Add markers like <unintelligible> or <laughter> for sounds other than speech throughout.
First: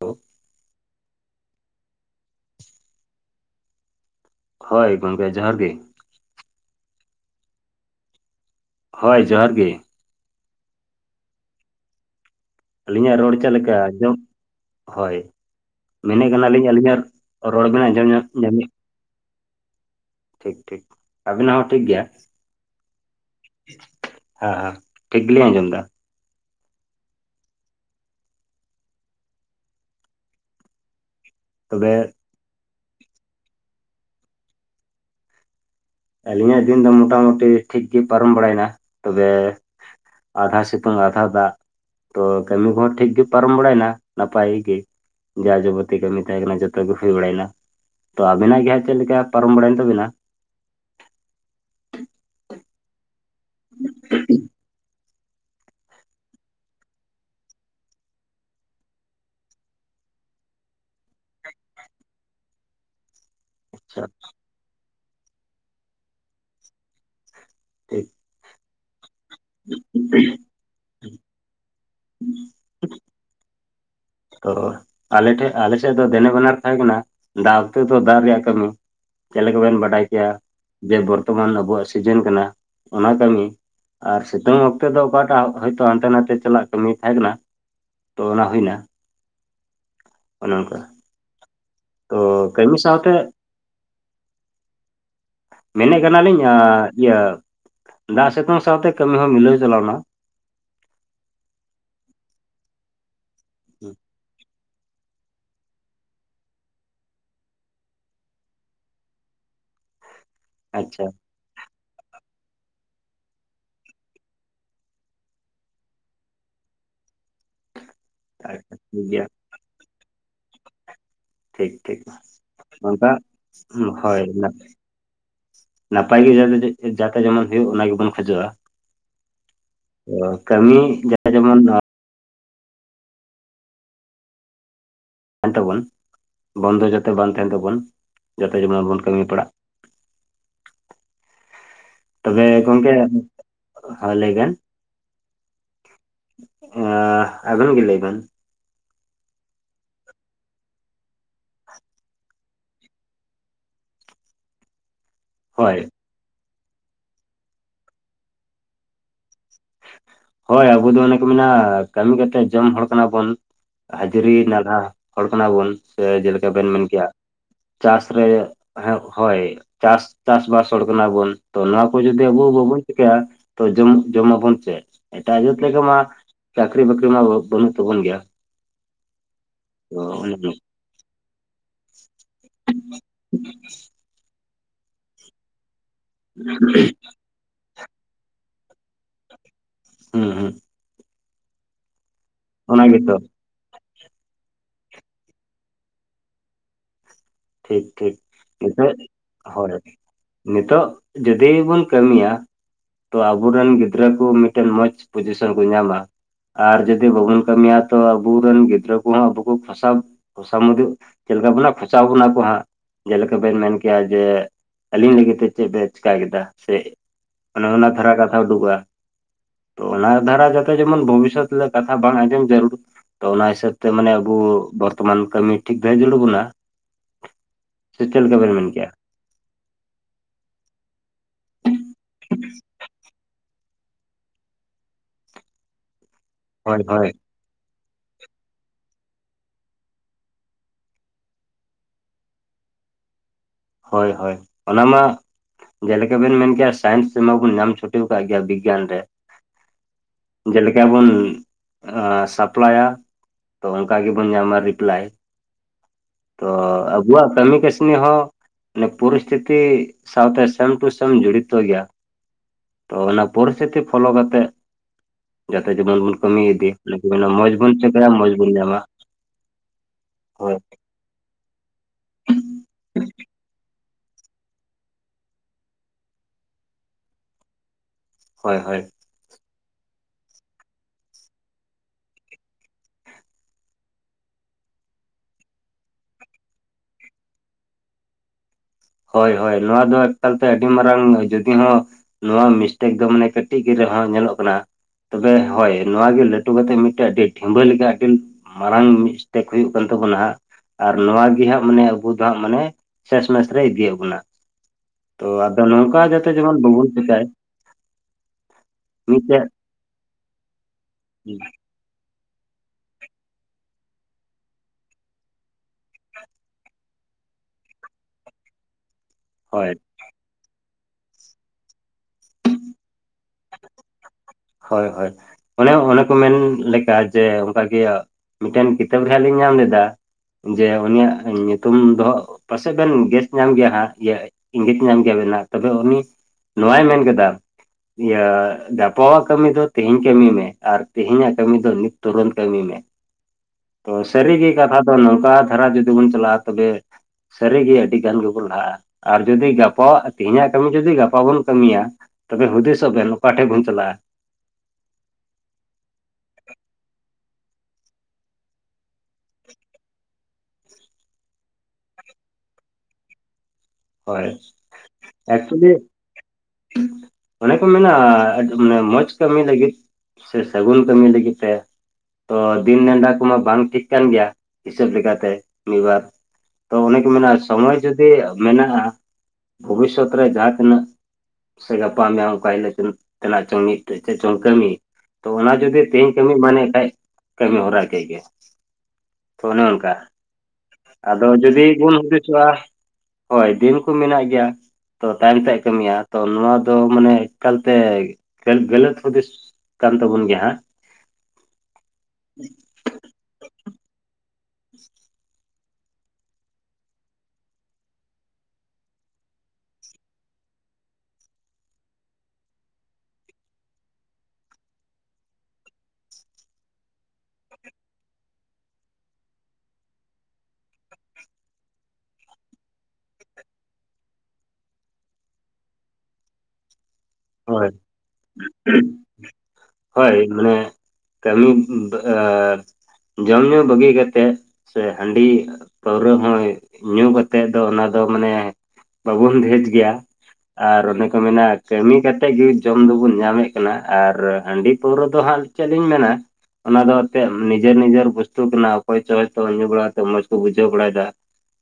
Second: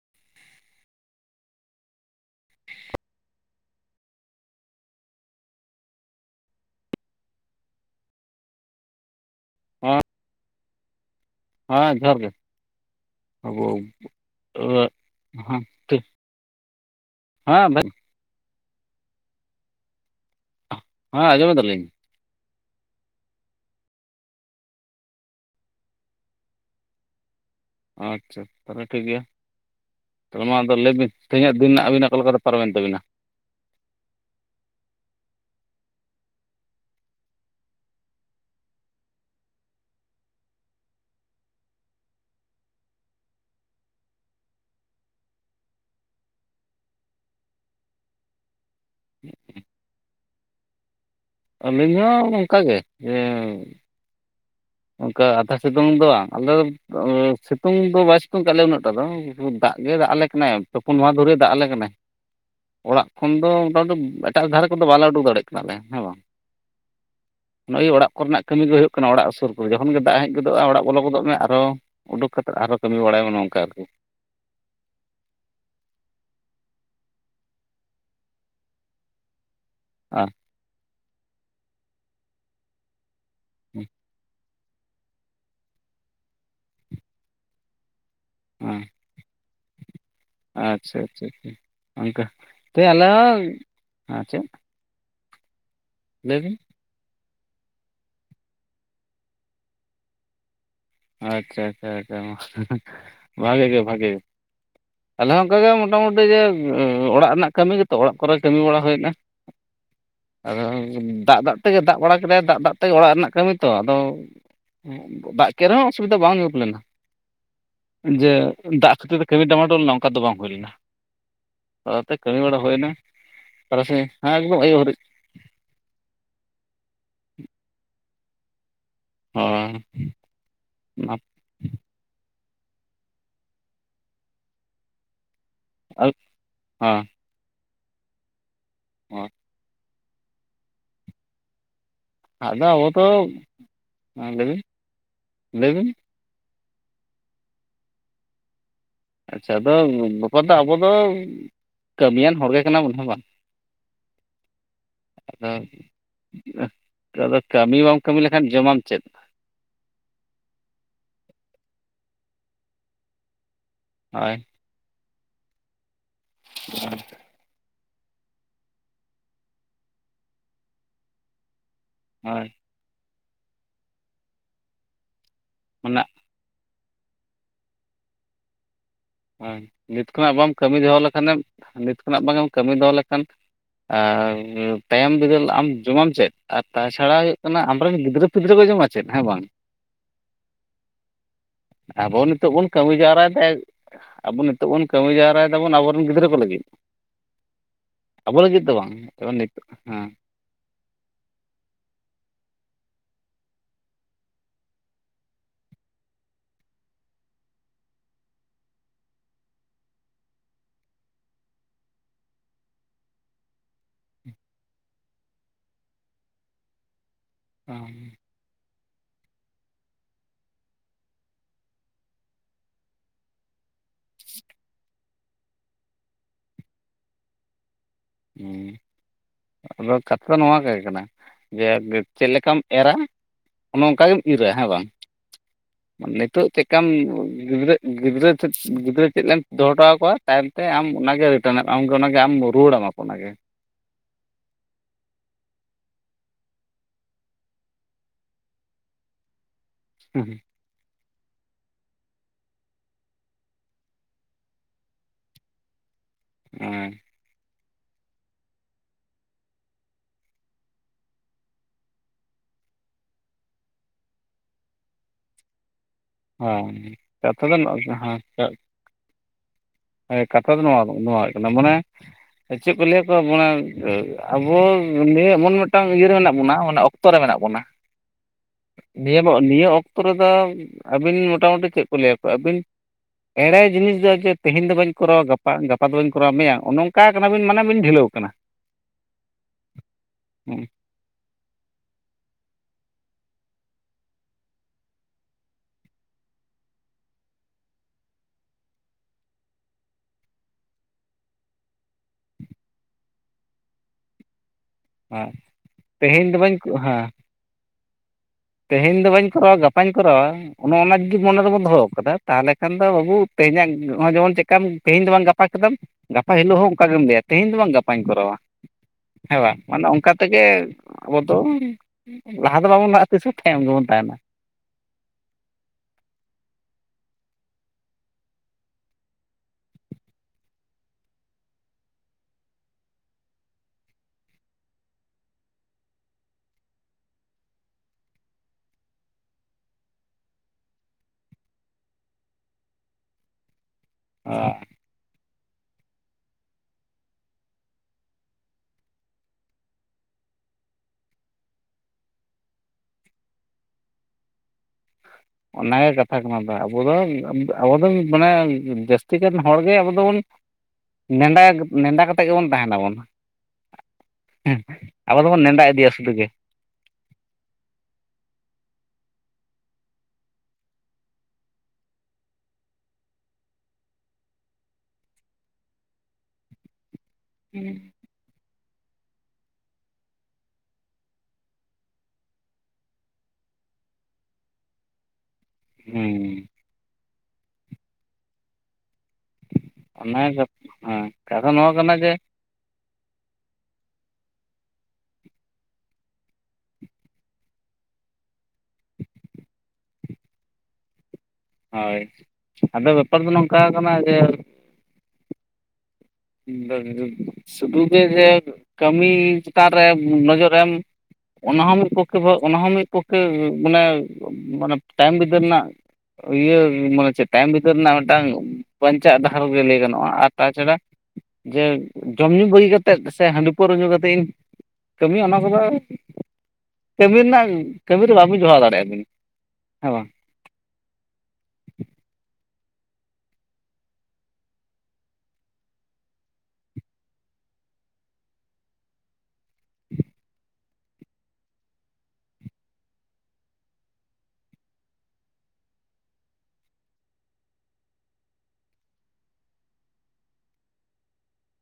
Hello. ᱦᱳᱭ ᱜᱚᱝᱠᱮ ᱡᱚᱦᱟᱨ ᱜᱮ᱾ ᱦᱳᱭ ᱡᱚᱦᱟᱨ ᱜᱮ᱾ ᱦᱮᱸ᱾ ᱦᱮᱸ ᱡᱚᱦᱟᱨ ᱜᱮ᱾ ᱟᱹᱞᱤᱧᱟᱜ ᱨᱚᱲ ᱪᱮᱫ ᱟᱵᱚ ᱞᱮᱠᱟ ᱟᱡᱚᱢ? ᱦᱳᱭ᱾ ᱦᱮᱸ ᱴᱷᱤᱠ ᱢᱮᱱᱮᱫ ᱠᱟᱱᱟ ᱞᱤᱧ ᱟᱹᱞᱤᱧᱟᱜ ᱨᱚᱲ ᱦᱮᱸ ᱵᱮᱱ ᱵᱷᱟᱹᱭ ᱟᱸᱡᱚᱢ ᱧᱟᱢ ᱧᱟᱢᱮᱜ ᱴᱷᱤᱠ ᱴᱷᱤᱠ, ᱦᱮᱸ ᱟᱸᱡᱚᱢ ᱟᱵᱤᱱᱟᱜ ᱦᱚᱸ ᱴᱷᱤᱠ ᱫᱟᱞᱤᱧ ᱜᱮᱭᱟ᱾ ᱦᱟ ᱦᱟ, ᱴᱷᱤᱠ ᱜᱮᱞᱤᱧ ᱟᱸᱡᱚᱢ ᱫᱟ᱾ ᱟᱪᱪᱷᱟ ᱛᱟᱦᱚᱞᱮ ᱴᱷᱤᱠ ᱜᱮᱭᱟ, ᱛᱟᱞᱦᱮ ᱢᱟ ᱟᱫᱚ ᱞᱟᱹᱭ ᱵᱤᱱ ᱛᱮᱦᱮᱧᱟᱜ ᱫᱤᱱ ᱨᱮᱱᱟᱜ ᱛᱚᱵᱮ ᱟᱹᱵᱤᱱᱟᱜ ᱚᱠᱟᱞᱮᱠᱟᱨᱮ? ᱯᱟᱨᱚᱢᱮᱱ ᱛᱟᱵᱤᱱᱟ᱾ ᱟᱹᱞᱤᱧᱟᱜ ᱫᱤᱱ ᱫᱚ ᱢᱚᱴᱟᱢᱩᱴᱤ ᱴᱷᱤᱠ ᱜᱮ ᱯᱟᱨᱚᱢ ᱵᱟᱲᱟᱭᱮᱱᱟ ᱛᱚᱵᱮ ᱟᱫᱷᱟ ᱥᱤᱛᱩᱝ ᱟᱫᱷᱟ ᱫᱟᱜ᱾ ᱛᱚ ᱠᱟᱹᱢᱤ ᱦᱚᱸ ᱴᱷᱤᱠ ᱜᱮ ᱯᱟᱨᱚᱢ ᱵᱟᱲᱟᱭᱱᱟ ᱱᱟᱯᱟᱭ ᱜᱮ᱾ ᱡᱟ ᱡᱟᱵᱚᱛᱤ ᱠᱟᱹᱢᱤ ᱛᱟᱦᱮᱸ ᱠᱟᱱᱟ ᱡᱚᱛᱚ ᱜᱮ ᱦᱩᱭ ᱵᱟᱲᱟᱭᱮᱱᱟ᱾ ᱛᱚ ᱟᱵᱤᱱᱟᱜ ᱜᱮ ᱦᱟᱸᱜ ᱪᱮᱫ ᱞᱮᱠᱟ ᱯᱟᱨᱚᱢ ᱵᱟᱲᱟᱭᱮᱱ ᱛᱟᱵᱤᱱᱟ? ᱟᱹᱞᱤᱧ ᱦᱚᱸ ᱱᱚᱝᱠᱟ ᱜᱮ, ᱡᱮ ᱚᱱᱠᱟ ᱟᱫᱷᱟ ᱥᱤᱛᱩᱝ ᱫᱚ ᱵᱟᱝ ᱟᱞᱮ ᱫᱚ ᱮ ᱥᱤᱛᱩᱝ ᱫᱚ ᱵᱟᱭ ᱥᱤᱛᱩᱝ ᱠᱟᱜ ᱞᱮᱭᱟ ᱩᱱᱟᱹᱜ ᱴᱟ ᱫᱚ ᱫᱟᱜ ᱜᱮ ᱫᱟᱜ ᱟᱞᱮ ᱠᱟᱱᱟᱭ ᱯᱮ ᱯᱩᱱ ᱢᱟᱦᱟ ᱫᱷᱳᱨᱮ ᱫᱟᱜ ᱟᱞᱮ ᱠᱟᱱᱟᱭ᱾ ᱚᱲᱟᱜ ᱠᱷᱚᱱ ᱫᱚ ᱟᱪᱪᱷᱟ ᱢᱚᱴᱟᱢᱩᱴᱤ ᱮᱴᱟᱜ ᱫᱷᱟᱨᱮ ᱠᱚᱫᱚ ᱵᱟᱞᱮ ᱩᱰᱩᱠ ᱫᱟᱲᱮᱭᱟᱜ ᱠᱟᱱᱟᱞᱮ, ᱦᱮᱸ ᱵᱟᱝ? ᱱᱚᱜᱼᱚᱭ ᱴᱷᱤᱠ ᱚᱲᱟᱜ ᱠᱚᱨᱮᱱᱟᱜ ᱠᱟᱹᱢᱤ ᱜᱮ ᱦᱩᱭᱩᱜ ᱠᱟᱱᱟ ᱚᱲᱟᱜ ᱥᱩᱨ ᱠᱚᱨᱮ, ᱡᱚᱠᱷᱚᱱ ᱜᱮ ᱫᱟᱜ ᱦᱮᱡ ᱜᱚᱫᱚᱜᱼᱟ ᱚᱲᱟᱜ ᱵᱚᱞᱚ ᱜᱚᱫᱚᱜ ᱢᱮ ᱟᱨᱦᱚᱸ ᱩᱰᱩᱠ ᱠᱟᱛᱮᱫ ᱟᱨᱦᱚᱸ ᱠᱟᱹᱢᱤ ᱵᱟᱲᱟᱭᱟ ᱢᱮ ᱚᱱᱮ ᱚᱱᱠᱟ ᱟᱨᱠᱤ᱾ ᱛᱚ ᱟᱞ ᱴᱷᱮᱡ ᱟᱞᱮ ᱥᱮᱫ ᱫᱚ ᱫᱮᱱᱮ ᱵᱟᱱᱟᱨ ᱛᱟᱦᱮᱸ ᱠᱟᱱᱟ, ᱫᱟᱜ ᱟᱛᱮ ᱫᱚ ᱫᱟᱜ ᱨᱮᱭᱟᱜ ᱠᱟᱹᱢᱤ, ᱪᱮᱫ ᱞᱮᱠᱟ ᱵᱮᱱ ᱵᱟᱰᱟᱭ ᱠᱮᱜ-ᱟ ᱡᱮ ᱵᱚᱨᱛᱚᱢᱟᱱ ᱟᱵᱚᱣᱟᱜ ᱥᱤᱡᱮᱱ ᱠᱟᱱᱟ, ᱚᱱᱟ ᱠᱟᱹᱢᱤ ᱟᱨ ᱥᱮ ᱛᱳᱝ ᱚᱠᱛᱮ ᱫᱚ ᱚᱠᱟᱴᱟᱜ ᱦᱳᱭᱛᱚ ᱦᱟᱱᱛᱮ ᱱᱟᱛᱮ ᱪᱟᱞᱟᱜ ᱠᱟᱹᱢᱤ ᱛᱟᱦᱮᱸ ᱠᱟᱱᱟ ᱛᱚ ᱚᱱᱟ ᱦᱩᱭ ᱮᱱᱟ᱾ ᱟᱪᱪᱷᱟ ᱟᱪᱪᱷᱟ ᱟᱪᱪᱷᱟ, ᱛᱚ ᱚᱱᱠᱟ, ᱠᱟᱹᱢᱤ ᱦᱟᱯᱮ ᱟᱞᱮ ᱥᱟᱶᱛᱮ ᱦᱚᱸ, ᱦᱮᱸ ᱪᱮᱫ? ᱢᱮᱱᱮᱫ ᱞᱟᱹᱭ ᱠᱟᱱᱟᱞᱤᱧ ᱵᱤᱱ ᱮᱸ ᱤᱭᱟᱹ, ᱫᱟᱜ ᱥᱤᱛᱩᱝ ᱥᱟᱶᱛᱮ ᱠᱟᱹᱢᱤ ᱦᱚᱸ ᱢᱤᱞᱟᱹᱣ ᱪᱟᱞᱟᱣᱱᱟ᱾ ᱟᱪᱪᱷᱟ ᱟᱪᱪᱷᱟ ᱟᱪᱪᱷᱟ, <unintelligible> ᱵᱷᱟᱜᱮ ᱜᱮ ᱵᱷᱟᱜᱮ ᱜᱮ᱾ ᱟᱞᱮ ᱦᱚᱸ ᱚᱱᱠᱟ ᱜᱮ ᱢᱚᱴᱟᱢᱩᱴᱤ ᱡᱮ ᱩᱸ ᱚᱲᱟᱜ ᱨᱮᱱᱟᱜ ᱠᱟᱹᱢᱤ ᱜᱮᱛᱚ, ᱚᱲᱟᱜ ᱠᱚᱨᱮ ᱠᱟᱹᱢᱤ ᱵᱟᱲᱟ ᱦᱩᱭᱱᱟ᱾ ᱟᱫᱚ ᱟᱪᱪᱷᱟ ᱫᱟᱜ ᱫᱟᱜ ᱛᱮᱜᱮ ᱫᱟᱜ ᱵᱟᱲᱟ ᱠᱮᱫᱟᱭ ᱫᱟᱜ ᱫᱟᱜ ᱛᱮᱜᱮ ᱚᱲᱟᱜ ᱨᱮᱱᱟᱜ ᱠᱟᱹᱢᱤ ᱛᱚ, ᱟᱫᱚ ᱫᱟᱜ ᱠᱮ ᱨᱮᱦᱚᱸ ᱚᱥᱩᱵᱤᱫᱟ ᱵᱟᱝ <unintelligible> ᱞᱮᱱᱟ, ᱡᱮ ᱟᱪᱪᱷᱟ ᱫᱟᱜ ᱴᱷᱤᱠ ᱠᱷᱟᱹᱛᱤᱨ ᱜᱮᱭᱟ ᱛᱮ ᱠᱟᱹᱢᱤ ᱰᱟᱢᱟᱰᱳᱞ ᱱᱟ ᱠᱟ ᱫᱚ ᱵᱟᱝ ᱦᱩᱭ ᱞᱮᱱᱟ᱾ ᱴᱷᱤᱠ ᱴᱷᱤᱠ ᱚᱱᱟᱛᱮ ᱠᱟᱹᱢᱤ ᱵᱟᱲᱟ ᱦᱩᱭᱱᱟ ᱚᱱᱠᱟ ᱛᱟᱨᱟᱥᱤᱧ ᱦᱳᱭ ᱮᱠᱫᱚᱢ ᱟᱹᱭᱩᱵ ᱫᱷᱟᱹᱨᱤᱡ᱾ ᱱᱟᱯᱟᱭ ᱜᱮ ᱡᱟᱼᱡᱟᱼᱡᱟᱛᱮ ᱡᱮᱢᱚᱱ ᱦᱩᱭᱩᱜ ᱚᱱᱟ ᱜᱮᱵᱚᱱ ᱠᱷᱚᱡᱚᱜᱼᱟ᱾ ᱦᱳᱭ ᱚ ᱠᱟᱹᱢᱤ ᱡᱟ ᱱᱟᱯ- ᱡᱮᱢᱚᱱ ᱟ <inaudible> ᱛᱟᱵᱚᱱ ᱟᱨ- ᱵᱚᱱᱫᱚ ᱦᱮᱸ ᱡᱟᱛᱮ ᱵᱟᱝ ᱛᱟᱦᱮᱱ ᱛᱟᱵᱚᱱ, ᱡᱟᱛᱮ ᱡᱮᱢᱚᱱ ᱵᱚᱱ ᱠᱟᱹᱢᱤ ᱦᱮᱸ ᱯᱟᱲᱟᱜ ᱛᱚᱵᱮ ᱟᱫᱚ ᱟᱵᱚ ᱜᱚᱝᱠᱮ ᱫᱚ ᱦᱚ ᱞᱟᱹᱭ ᱵᱮᱱ᱾ ᱞᱟᱹᱭᱵᱤᱱ ᱞᱟᱹᱭᱵᱤᱱ ᱟᱸ ᱟᱵᱮᱱ ᱜᱮ ᱞᱟᱹᱭᱵᱮᱱ? ᱟᱪᱪᱷᱟ ᱟᱫᱚ ᱵᱟᱯᱟ ᱫᱚ ᱟᱵᱚ ᱫᱚ ᱠᱟᱹᱢᱤᱭᱟᱱ ᱦᱚᱲ ᱜᱮ ᱠᱟᱱᱟ ᱵᱚᱱ ᱦᱮᱸ ᱵᱟᱝ? ᱦᱳᱭ ᱟᱫᱚ ᱟᱫᱚ ᱠᱟᱹᱢᱤ ᱵᱟᱢ ᱠᱟᱹᱢᱤ ᱞᱮᱠᱷᱟᱱ ᱡᱚᱢᱟᱢ ᱪᱮᱫ? ᱦᱳᱭ ᱟᱵᱚ ᱫᱚ ᱚᱱᱮ ᱠᱚ ᱢᱮᱱᱟ ᱠᱟᱹᱢᱤ ᱠᱟᱛᱮᱜ ᱡᱚᱢ ᱦᱚᱲ ᱠᱟᱱᱟ ᱵᱚᱱ ᱦᱟᱹᱡᱨᱤ ᱦᱳᱭ ᱱᱟᱞᱦᱟ ᱦᱚᱲ ᱠᱟᱱᱟᱵᱚᱱ ᱥᱮ ᱡᱮᱞᱮᱠᱟ ᱵᱮᱱ ᱢᱮᱱ ᱠᱮᱭᱟ ᱪᱟᱥ ᱨᱮ ᱦᱮᱸ ᱦᱳᱭ ᱪᱟᱥ ᱪᱟᱥ ᱵᱟᱥ ᱦᱚᱲ ᱠᱟᱱᱟᱵᱚᱱ᱾ ᱛᱚ ᱱᱚᱣᱟ ᱠᱚ ᱡᱩᱚᱫᱤ ᱟᱵᱚ ᱦᱳᱭ ᱵᱟᱵᱚᱱ ᱪᱤᱠᱟᱹᱭᱟ ᱛᱚ ᱡᱚᱢ ᱡᱚᱢᱟᱵᱚᱱ ᱪᱮᱜ? ᱮᱴᱟᱜ ᱡᱟᱹᱛ ᱞᱮᱠᱟ ᱢᱟ ᱚᱱᱟ ᱪᱟᱠᱨᱤ ᱵᱟᱹᱠᱨᱤ ᱢᱟ ᱵᱟᱹᱼᱵᱟᱹᱱᱩᱜ ᱛᱟᱵᱚᱱ ᱜᱮᱭᱟ᱾ ᱦᱮᱸ ᱛᱚ ᱱᱤᱛ ᱠᱷᱚᱱᱟᱜ ᱚᱱᱮ ᱵᱟᱢ ᱦᱩᱸ ᱠᱟᱹᱢᱤ ᱫᱚᱦᱚ ᱞᱮᱠᱷᱟᱱᱮᱢ ᱱᱤᱛ ᱠᱷᱚᱱᱟᱜ ᱵᱟᱝᱮᱢ ᱠᱟᱹᱢᱤ ᱫᱚᱦᱚ ᱞᱮᱠᱷᱟᱱ ᱟᱨ ᱛᱟᱭᱚᱢ ᱵᱤᱫᱟᱹᱞ ᱟᱢ ᱡᱚᱢᱟᱢ ᱪᱮᱫ ᱟ ᱛᱟᱪᱷᱟᱲᱟ ᱠᱟᱱᱟ ᱟᱢᱨᱮᱱ ᱜᱤᱫᱽᱨᱟᱹ ᱯᱤᱫᱽᱨᱟᱹ ᱠᱚ ᱡᱚᱢᱟ ᱪᱮᱫ ᱦᱮᱸ ᱵᱟᱝ? ᱦᱩᱸ ᱦᱩᱸ ᱟᱵᱚ ᱱᱤᱛᱚᱜ ᱵᱚᱱ ᱚᱱᱟ ᱠᱟᱹᱢᱤ ᱜᱮᱛᱚ ᱡᱟᱣᱨᱟᱭᱫᱮ ᱟᱵᱚ ᱱᱤᱛᱚᱜ ᱵᱚᱱ ᱠᱟᱹᱢᱤ ᱡᱟᱣᱨᱟᱭ ᱫᱟᱵᱚᱱ ᱟᱵᱚᱨᱮᱱ ᱜᱤᱫᱽᱨᱟᱹ ᱠᱚ ᱞᱟᱹᱜᱤᱫ᱾ ᱴᱷᱤᱠ ᱴᱷᱤᱠ ᱟᱵᱚ ᱞᱟᱹᱜᱤᱫ ᱫᱚ ᱱᱤᱛᱚᱜ ᱵᱟᱝ <inaudible> ᱦᱮᱸ ᱦᱳᱭ ᱱᱤᱛᱚᱜ ᱡᱩᱫᱤ ᱵᱚᱱ ᱠᱟᱹᱢᱤᱭᱟ ᱛᱚ ᱟᱵᱚᱨᱮᱱ ᱜᱤᱫᱽᱨᱟᱹ ᱠᱚ ᱢᱤᱫᱴᱮᱱ ᱢᱚᱸᱡᱽ ᱯᱚᱡᱤᱥᱚᱱ ᱠᱚ ᱧᱟᱢᱟ᱾ ᱟᱨ ᱡᱩᱚᱫᱤ ᱵᱟᱵᱩᱱ ᱠᱟᱹᱢᱤᱭᱟ ᱛᱚ ᱟᱵᱚᱨᱮᱱ ᱜᱤᱫᱽᱨᱟᱹ ᱠᱚᱦᱚᱸ ᱟᱵᱚ ᱠᱚ ᱯᱷᱟᱥᱟᱣ ᱯᱷᱚᱥᱟ ᱢᱩᱫᱮᱜ ᱪᱮᱫ ᱞᱮᱠᱟ ᱵᱚᱱᱟ ᱯᱷᱚᱥᱟᱣ ᱵᱚᱱᱟ ᱠᱚᱣᱟᱜ ᱡᱮᱞᱮᱠᱟ ᱵᱮᱱ ᱢᱮᱱ ᱠᱮᱭᱟ ᱡᱮ, ᱟᱞᱤᱧ ᱞᱟᱹᱜᱤᱫ ᱛᱮ ᱪᱮᱜ ᱵᱮ ᱪᱤᱠᱟ ᱠᱮᱫᱟ? ᱥᱮ ᱚᱱᱮ ᱚᱱᱟ ᱫᱷᱟᱨᱟ ᱠᱟᱛᱷᱟ ᱩᱰᱩᱠᱚᱜᱼᱟ᱾ ᱛᱚ ᱚᱱᱟ ᱫᱷᱟᱨᱟ ᱡᱟᱛᱮ ᱡᱮᱢᱚᱱ ᱵᱷᱚᱵᱤᱥᱚᱛ ᱞᱮ ᱠᱟᱛᱷᱟ ᱵᱟᱝ ᱟᱸᱡᱚᱢ ᱡᱟᱹᱨᱩᱲ ᱛᱚ ᱚᱱᱟ ᱦᱤᱥᱟᱹᱵ ᱛᱮ ᱢᱟᱱᱮ ᱟᱵᱚ ᱵᱚᱨᱛᱚᱢᱟᱱ ᱠᱟᱹᱢᱤ ᱴᱷᱤᱠ ᱫᱚᱦᱚ ᱡᱩᱲ ᱵᱚᱱᱟ᱾ ᱥᱮᱪᱮᱜ ᱞᱮᱠᱟ ᱵᱮᱱ ᱢᱮᱱ ᱦᱩᱸ ᱠᱮᱜᱼᱟ? ᱟᱫᱚ ᱠᱟᱛᱷᱟ ᱫᱚ ᱱᱚᱣᱟ ᱜᱮ ᱠᱟᱱᱟ ᱡᱮ, ᱪᱮᱜ ᱞᱮᱠᱟᱢ ᱮᱨᱟ ᱚᱱᱮ ᱚᱝᱠᱟ ᱜᱮᱢ ᱤᱨᱟ ᱦᱮᱸ ᱵᱟᱝ ᱱᱤᱛᱚᱜ ᱪᱮᱜ ᱦᱳᱭ ᱠᱟᱢ ᱦᱳᱭ ᱜᱤᱫᱽᱨᱟᱹ ᱜᱤᱫᱽᱨᱟᱹ ᱪᱮᱫ ᱜᱤᱫᱽᱨᱟᱹ ᱪᱮᱫ ᱮᱢ ᱫᱚᱦᱚ ᱚᱴᱚ ᱠᱚᱣᱟ ᱛᱟᱭᱚᱢᱛᱮ ᱟᱢ ᱚᱱᱟᱜᱮ ᱨᱤ ᱠᱟᱱᱟᱜ ᱟᱢᱜᱮ ᱟᱢ ᱨᱩᱣᱟᱹᱲ ᱟᱢᱟ ᱠᱚ ᱚᱱᱟᱜᱮ᱾ ᱦᱚᱭ ᱦᱚᱭ ᱚᱱᱟ ᱢᱟ ᱡᱮᱞᱮᱠᱟ ᱵᱮᱱ ᱢᱮᱱ ᱠᱮᱭᱟ ᱥᱟᱭᱮᱱᱥ ᱥᱤᱢᱟᱹᱵᱚᱱ ᱧᱟᱢ ᱪᱷᱩᱴᱟᱹᱣ ᱠᱟᱜ ᱜᱮᱭᱟ ᱵᱤᱜᱽᱜᱟᱱ ᱨᱮ᱾ ᱦᱩᱸ ᱦᱩᱸ ᱡᱮᱞᱮᱠᱟ ᱵᱚᱱ ᱟᱸ ᱥᱟᱯᱞᱟᱭᱟ ᱛᱚ ᱚᱝᱠᱟ ᱜᱮᱵᱚᱱ ᱧᱟᱢᱟ ᱨᱤᱯᱞᱟᱭ, ᱛᱚ ᱦᱮᱸ ᱟᱵᱚᱣᱟᱜ ᱠᱟᱹᱢᱤ ᱠᱟᱹᱥᱱᱤ ᱦᱚᱸ ᱚᱱᱮ ᱯᱩᱨᱤᱥᱛᱷᱤᱛᱤ ᱥᱟᱶᱛᱮ ᱥᱮᱢ ᱴᱩ ᱥᱮᱢ ᱡᱚᱲᱤᱛᱚ ᱜᱮᱭᱟ᱾ ᱛᱚ ᱚᱱᱟ ᱯᱚᱨᱤᱥᱛᱷᱤᱛᱤ ᱯᱷᱚᱞᱚ ᱠᱟᱛᱮᱜ ᱡᱟᱛᱮ ᱡᱮᱢᱚᱱ ᱵᱚᱱ ᱠᱟᱹᱢᱤ ᱤᱫᱤ ᱦᱳᱭ <inaudible> ᱠᱟᱛᱷᱟ ᱢᱚᱸᱡᱽ ᱵᱚᱱ ᱫᱚ ᱪᱮᱠᱟᱭᱟ ᱢᱚᱸᱡᱽ ᱵᱚᱱ ᱧᱟᱢᱟ᱾ ᱦᱮᱸ ᱠᱟᱛᱷᱟ ᱦᱳᱭ ᱫᱚ ᱱᱚᱣᱟ ᱱᱚᱣᱟ ᱦᱩᱭᱩᱜ ᱠᱟᱱᱟ ᱢᱟᱱᱮ ᱪᱮᱜ ᱠᱚ ᱞᱟᱹᱭᱟ ᱠᱚ <inaudible> ᱮ ᱟᱵᱚ ᱱᱤᱭᱟᱹ ᱮᱢᱚᱱ ᱢᱤᱫᱴᱟᱝ ᱤᱭᱟᱹᱨᱮ ᱢᱮᱱᱟᱜ ᱵᱚᱱᱟ ᱢᱟᱱᱮ ᱚᱠᱛᱚ ᱨᱮ ᱢᱮᱱᱟᱜ ᱵᱚᱱᱟ᱾ ᱦᱚᱭ ᱦᱚᱭ᱾ ᱱᱤᱭᱟᱹ ᱱᱤᱭᱟᱹ ᱚᱠᱛᱚ ᱨᱮᱫᱚ ᱟᱹᱵᱤᱱ ᱢᱚᱴᱟ ᱢᱩᱴᱤ ᱪᱮᱫ ᱠᱚ ᱞᱟᱹᱭᱟ ᱠᱚᱣᱟ ᱟᱹᱵᱤᱱ ᱮᱲᱮ ᱡᱤᱱᱤᱥ ᱫᱚ ᱪᱮᱫ ᱛᱮᱦᱮᱧ ᱫᱚ ᱵᱟᱹᱧ ᱠᱚᱨᱟᱣᱟ, ᱜᱟᱯᱟ ᱜᱟᱯᱟ ᱫᱚ ᱵᱟᱹᱧ ᱠᱚᱨᱟᱣᱟ, ᱢᱮᱭᱟᱝ ᱱᱚᱝᱠᱟ ᱠᱟᱱᱟᱵᱤᱱ ᱢᱟᱱᱮ ᱵᱤᱱ ᱰᱷᱤᱞᱟᱹᱣ ᱠᱟᱱᱟ᱾ ᱦᱳᱭ ᱦᱳᱭ ᱱᱚᱣᱟ ᱫᱚ ᱮᱠᱟᱞᱛᱮ ᱟᱹᱰᱤ ᱢᱟᱨᱟᱝ ᱡᱚᱫᱤ ᱦᱚᱸ ᱱᱚᱣᱟ ᱢᱤᱥᱴᱮᱠ ᱫᱚ ᱢᱟᱱᱮ ᱠᱟᱹᱴᱤᱡ ᱜᱮ ᱨᱮᱦᱚᱸ ᱧᱮᱞᱚᱜ ᱠᱟᱱᱟ᱾ ᱛᱚᱵᱮ ᱦᱳᱭ ᱱᱚᱣᱟ ᱜᱮ ᱞᱟᱹᱴᱩ ᱠᱟᱛᱮᱫ ᱢᱤᱫᱴᱮᱡ ᱟᱹᱰᱤ ᱴᱷᱤᱢᱵᱟᱹ ᱞᱮᱠᱟ ᱟᱹᱰᱤ ᱢᱟᱨᱟᱝ ᱢᱤᱥᱴᱮᱠ ᱦᱩᱭᱩᱜ ᱠᱟᱱ ᱛᱟᱵᱚ ᱱᱟᱦᱟᱜ᱾ ᱟᱨ ᱱᱚᱣᱟᱣᱟ ᱜᱮ ᱦᱟᱸᱜ ᱢᱟᱱᱮ ᱟᱵᱚ ᱫᱚ ᱦᱟᱸᱜ ᱢᱟᱱᱮ ᱥᱮᱥ ᱢᱮᱥ ᱨᱮ ᱤᱫᱤᱭᱮᱫ ᱵᱚᱱᱟ᱾ ᱛᱚ ᱦᱮᱸ ᱟᱫᱚ ᱱᱚᱝᱠᱟ ᱛᱮᱦᱮᱧ ᱡᱟᱛᱮ ᱫᱚ ᱡᱮᱢᱚᱱ ᱵᱟᱹᱧ ᱵᱩᱵᱚᱱ ᱦᱮᱸ ᱪᱮᱠᱟᱭ᱾ ᱛᱮᱦᱮᱧ ᱫᱚ ᱵᱟᱹᱧ ᱢᱤᱫᱴᱮᱡ ᱠᱚᱨᱟᱣᱟ ᱜᱟᱯᱟᱧ ᱠᱚᱨᱟᱣᱟ ᱚᱱᱮ ᱚᱱᱟ ᱡᱤᱫᱤ ᱢᱚᱱᱮ ᱨᱮᱵᱚᱱ ᱫᱚᱦᱚ ᱟᱠᱟᱫᱟ ᱛᱟᱦᱚᱞᱮ ᱠᱷᱟᱱ ᱫᱚ ᱵᱟᱹᱵᱩ ᱛᱮᱦᱮᱧᱟᱜ ᱱᱚᱜ-ᱚᱭ ᱡᱮᱢᱚᱱ ᱪᱮᱠᱟᱢ ᱛᱮᱦᱮᱧ ᱫᱚ ᱵᱟᱝ ᱜᱟᱯᱟ ᱠᱮᱫᱟᱢ ᱜᱟᱯᱟ ᱦᱤᱞᱳᱜ ᱦᱚᱸ ᱚᱱᱠᱟ ᱜᱮᱢ ᱞᱟᱹᱭᱟ ᱛᱮᱦᱮᱧ ᱫᱚ ᱵᱟᱝ ᱜᱟᱯᱟᱧ ᱠᱚᱨᱟᱣᱟ᱾ ᱦᱮᱸ ᱵᱟᱝ ᱦᱳᱭ ᱢᱟᱱᱮ ᱚᱱᱠᱟ ᱛᱮᱜᱮ ᱟᱵᱚ ᱫᱚ ᱞᱟᱦᱟ ᱫᱚ ᱵᱟᱵᱚᱱ ᱞᱟᱦᱟ-ᱟ᱾ ᱠᱤᱪᱷᱩ ᱛᱟᱭᱚᱢ ᱜᱮᱵᱚᱱ ᱛᱟᱦᱮᱸᱱᱟ᱾ ᱦᱳᱭ ᱦᱳᱭ ᱚᱱᱮ ᱚᱱᱮ ᱠᱚ ᱢᱮᱱ ᱞᱮᱠᱟ ᱡᱮ ᱚᱱᱠᱟᱜᱮ ᱢᱤᱫᱴᱮᱱ ᱠᱤᱛᱟᱹᱵ ᱨᱮᱦᱟᱜ ᱞᱤᱧ ᱧᱟᱢ ᱞᱮᱫᱟ᱾ ᱡᱮ ᱩᱱᱤᱭᱟᱜ ᱧᱩᱛᱩᱢ ᱫᱚ ᱯᱟᱥᱮᱡ ᱵᱮᱱ ᱜᱮᱥᱴ ᱧᱟᱢ ᱜᱮᱭᱟ ᱦᱟᱸᱜ ᱤᱭᱟᱹ ᱤᱸᱝᱜᱤᱛ ᱧᱟᱢ ᱜᱮᱭᱟ ᱵᱤᱱ ᱱᱟᱜ, ᱛᱚᱵᱮ ᱩᱱᱤ ᱱᱚᱣᱟᱭ ᱢᱮᱱ ᱠᱮᱫᱟ ᱤᱭᱟᱹ ᱜᱟᱯᱟᱣᱟᱜ ᱠᱟᱹᱢᱤ ᱫᱚ ᱛᱮᱦᱮᱧ ᱠᱟᱹᱢᱤ ᱢᱮ ᱟᱨ ᱛᱮᱦᱮᱧᱟᱜ ᱠᱟᱹᱢᱤ ᱫᱚ ᱱᱤᱛ ᱛᱩᱨᱟᱹᱱ ᱠᱟᱹᱢᱤ ᱢᱮ᱾ ᱛᱚ ᱥᱟᱹᱨᱤᱜᱮ ᱠᱟᱛᱷᱟ ᱫᱚ ᱱᱚᱝᱠᱟ ᱫᱷᱟᱨᱟ ᱡᱩᱫᱤ ᱵᱚᱱ ᱪᱟᱞᱟᱜ-ᱟ ᱛᱚᱵᱮ ᱥᱟᱹᱨᱤ ᱜᱮ ᱟᱹᱰᱤ ᱜᱟᱱ ᱜᱮᱵᱚᱱ ᱞᱟᱦᱟᱜ-ᱟ ᱟᱨ ᱡᱩᱫᱤ ᱜᱟᱯᱟ ᱟᱜ ᱛᱮᱦᱮᱧ ᱟᱜ ᱠᱟᱹᱢᱤ ᱡᱩᱫᱤ ᱜᱟᱯᱟ ᱵᱚᱱ ᱠᱟᱹᱢᱤᱭᱟ᱾ ᱛᱚᱵᱮ ᱦᱩᱫᱤᱥ-ᱚᱜ ᱵᱮᱱ ᱚᱠᱟ ᱴᱷᱮᱱ ᱵᱚᱱ ᱪᱟᱞᱟᱜ-ᱟ᱾ <unintelligible> ᱚᱱᱟᱜᱮ ᱠᱟᱛᱷᱟ ᱠᱟᱱᱟ ᱟᱫᱚ ᱟᱵᱚ ᱫᱚ ᱟᱵᱚ ᱫᱚ ᱢᱟᱱᱮ ᱡᱟᱹᱥᱛᱤ ᱠᱟᱱ ᱦᱚᱲᱜᱮ ᱟᱵᱚ ᱫᱚᱵᱚᱱ ᱱᱮᱰᱟᱭᱟ ᱱᱮᱰᱟ ᱠᱟᱛᱮᱫ ᱜᱮᱵᱚᱱ ᱛᱟᱦᱮᱸ ᱱᱟᱵᱚᱱ᱾ ᱦᱳᱭ ᱟᱵᱚ ᱫᱚᱵᱚᱱ ᱱᱮᱰᱟ ᱮᱠᱪᱩᱭᱮᱞᱤ ᱤᱫᱤᱭᱟ ᱥᱩᱫᱩ ᱜᱮ᱾ ᱚᱱᱮ ᱠᱚ ᱢᱮᱱᱟ ᱢᱟᱱᱮ ᱢᱚᱡᱽ ᱠᱟᱹᱢᱤ ᱞᱟᱹᱜᱤᱫ ᱥᱮ ᱥᱟᱹᱜᱩᱱ ᱠᱟᱹᱢᱤ ᱞᱟᱹᱜᱤᱫ ᱛᱮ᱾ ᱛᱚ ᱫᱤᱱ ᱱᱮᱰᱟ ᱠᱚᱢᱟ ᱵᱟᱝ ᱴᱷᱤᱠ ᱠᱟᱱ ᱜᱮᱭᱟ᱾ ᱦᱤᱥᱟᱹᱵ ᱞᱮᱠᱟᱛᱮ ᱢᱤᱫᱵᱟᱨ ᱛᱚ ᱚᱱᱮ ᱠᱚ ᱢᱮᱱᱟᱜ-ᱟ ᱥᱚᱢᱚᱭ ᱡᱩᱫᱤ ᱢᱮᱱᱟᱜ-ᱟ ᱵᱷᱚᱵᱤᱥᱚᱛ ᱨᱮ ᱡᱟᱦᱟᱸ ᱛᱤᱱᱟᱹᱜ ᱥᱮ ᱜᱟᱯᱟ ᱢᱮᱭᱟᱝ ᱚᱱᱠᱟ ᱦᱤᱞᱚᱜ ᱪᱚᱝ ᱛᱮᱱᱟᱜ ᱪᱚᱝ ᱢᱤᱫᱴᱮᱡ ᱪᱮᱫ ᱪᱚᱝ ᱠᱟᱹᱢᱤ᱾ ᱛᱚ ᱚᱱᱟ ᱡᱩᱫᱤ ᱛᱮᱦᱤᱧ ᱠᱟᱹᱢᱤ ᱦᱮᱸ ᱢᱟᱱᱮ ᱠᱷᱟᱡ ᱠᱟᱹᱢᱤ ᱦᱚᱨᱟ ᱠᱮᱜ ᱜᱮ᱾ ᱛᱚ ᱚᱱᱮ ᱚᱱᱠᱟ ᱚᱱᱟ ᱦᱮᱸ ᱟᱫᱚ ᱠᱟᱛᱷᱟ ᱡᱩᱫᱤ ᱱᱚᱣᱟ ᱵᱚᱱ ᱠᱟᱱᱟ ᱡᱮ ᱦᱩᱫᱤᱥᱚᱜ-ᱟ᱾ ᱦᱳᱭ ᱫᱤᱱ ᱠᱚ ᱢᱮᱱᱟᱜ ᱜᱮᱭᱟ᱾ ᱛᱚ ᱛᱟᱭᱚᱢ ᱛᱮ ᱠᱟᱹᱢᱤᱭᱟ ᱛᱚ ᱱᱚᱣᱟ ᱫᱚ ᱢᱟᱱᱮ ᱮᱠᱟᱞᱛᱮᱭ ᱜᱟᱹᱞᱟᱹᱛ ᱦᱩᱫᱤᱥ ᱠᱟᱱ ᱛᱟᱵᱚᱱ ᱜᱮᱭᱟ ᱦᱟᱸᱜ ᱦᱳᱭ ᱟᱫᱚ ᱵᱮᱯᱟᱨ ᱫᱚ ᱱᱚᱝᱠᱟ ᱠᱟᱱᱟ ᱡᱮ <unintelligible> ᱥᱩᱫᱩ ᱜᱮ ᱡᱮ ᱠᱟᱹᱢᱤ ᱪᱮᱛᱟᱱ ᱨᱮ ᱱᱚᱡᱚᱨ ᱨᱮᱢ᱾ ᱚᱱᱟ ᱦᱚᱸ ᱢᱤᱫ ᱯᱚᱠᱠᱷᱮ ᱫᱚ ᱚᱱᱟ ᱦᱚᱸ ᱢᱤᱫ ᱯᱚᱠᱠᱷᱮ ᱢᱟᱱᱮ ᱢᱟᱱᱮ ᱴᱟᱭᱤᱢ ᱵᱤᱫᱟᱹ ᱨᱮᱱᱟᱜ ᱤᱭᱟᱹ ᱢᱟᱱᱮ ᱪᱮᱫ ᱛᱟᱭᱚᱢ ᱵᱤᱫᱟᱹᱞ ᱨᱮᱱᱟᱜ ᱢᱤᱫᱴᱟᱝ ᱵᱟᱧᱪᱟᱜ ᱰᱟᱦᱟᱨ ᱜᱮ ᱞᱟᱹᱭ ᱜᱟᱱᱚᱜ-ᱟ, ᱟᱨ ᱛᱟᱪᱷᱟᱲᱟ ᱡᱮ ᱡᱚᱢ ᱧᱩ ᱵᱟᱹᱜᱤ ᱠᱟᱛᱮᱫ, ᱥᱮ ᱦᱟᱺᱰᱤ ᱯᱟᱹᱣᱨᱟᱹ ᱧᱩ ᱠᱟᱛᱮ ᱤᱧ ᱠᱟᱹᱢᱤᱭᱟ ᱚᱱᱟ ᱠᱚᱫᱚ ᱠᱟᱹᱢᱤ ᱨᱮᱱᱟᱜ ᱦᱳᱭ ᱠᱟᱹᱢᱤ ᱨᱮ ᱵᱟᱵᱤᱱ ᱡᱚᱲᱟᱣ ᱫᱟᱲᱮᱭᱟᱜ ᱵᱤᱱ ᱦᱮᱸ ᱵᱟᱝ᱾ ᱦᱳᱭ ᱢᱟᱱᱮ ᱠᱟᱹᱢᱤ ᱫᱚ ᱟᱨ ᱡᱚᱢ ᱧᱩ ᱵᱟᱹᱜᱤ ᱠᱟᱛᱮᱜ ᱥᱮ ᱦᱟᱺᱰᱤ ᱯᱟᱹᱣᱨᱟᱹ ᱦᱚᱸ ᱧᱩ ᱠᱟᱛᱮᱫ ᱫᱚ ᱚᱱᱟ ᱫᱚ ᱢᱟᱱᱮ ᱵᱟᱵᱚᱱ ᱫᱷᱮᱡ ᱜᱮᱭᱟ᱾ ᱟᱨ ᱚᱱᱮ ᱠᱚ ᱢᱮᱱᱟᱜ ᱠᱟᱹᱢᱤ ᱠᱟᱛᱮᱜ ᱜᱮ ᱡᱚᱢ ᱫᱚᱵᱚᱱ ᱧᱟᱢᱮᱫ ᱠᱟᱱᱟ ᱟᱨ ᱦᱟᱺᱰᱤ ᱯᱟᱹᱣᱨᱟᱹ ᱫᱚ ᱦᱟᱸᱜ ᱪᱮᱫ ᱞᱤᱧ ᱢᱮᱱᱟ᱾ ᱚᱱᱟ ᱫᱚ ᱮᱱᱛᱮᱫ ᱱᱤᱡᱮᱨ ᱱᱤᱡᱮᱨ ᱵᱚᱥᱛᱩ ᱠᱟᱱᱟ ᱚᱠᱚᱭ ᱪᱚ ᱦᱚᱭᱛᱚ ᱧᱩ ᱵᱟᱲᱟᱛᱮᱫ ᱢᱚᱸᱡᱽ ᱠᱚ ᱵᱩᱡᱷᱟᱹᱣ ᱵᱟᱲᱟᱭ ᱫᱟ᱾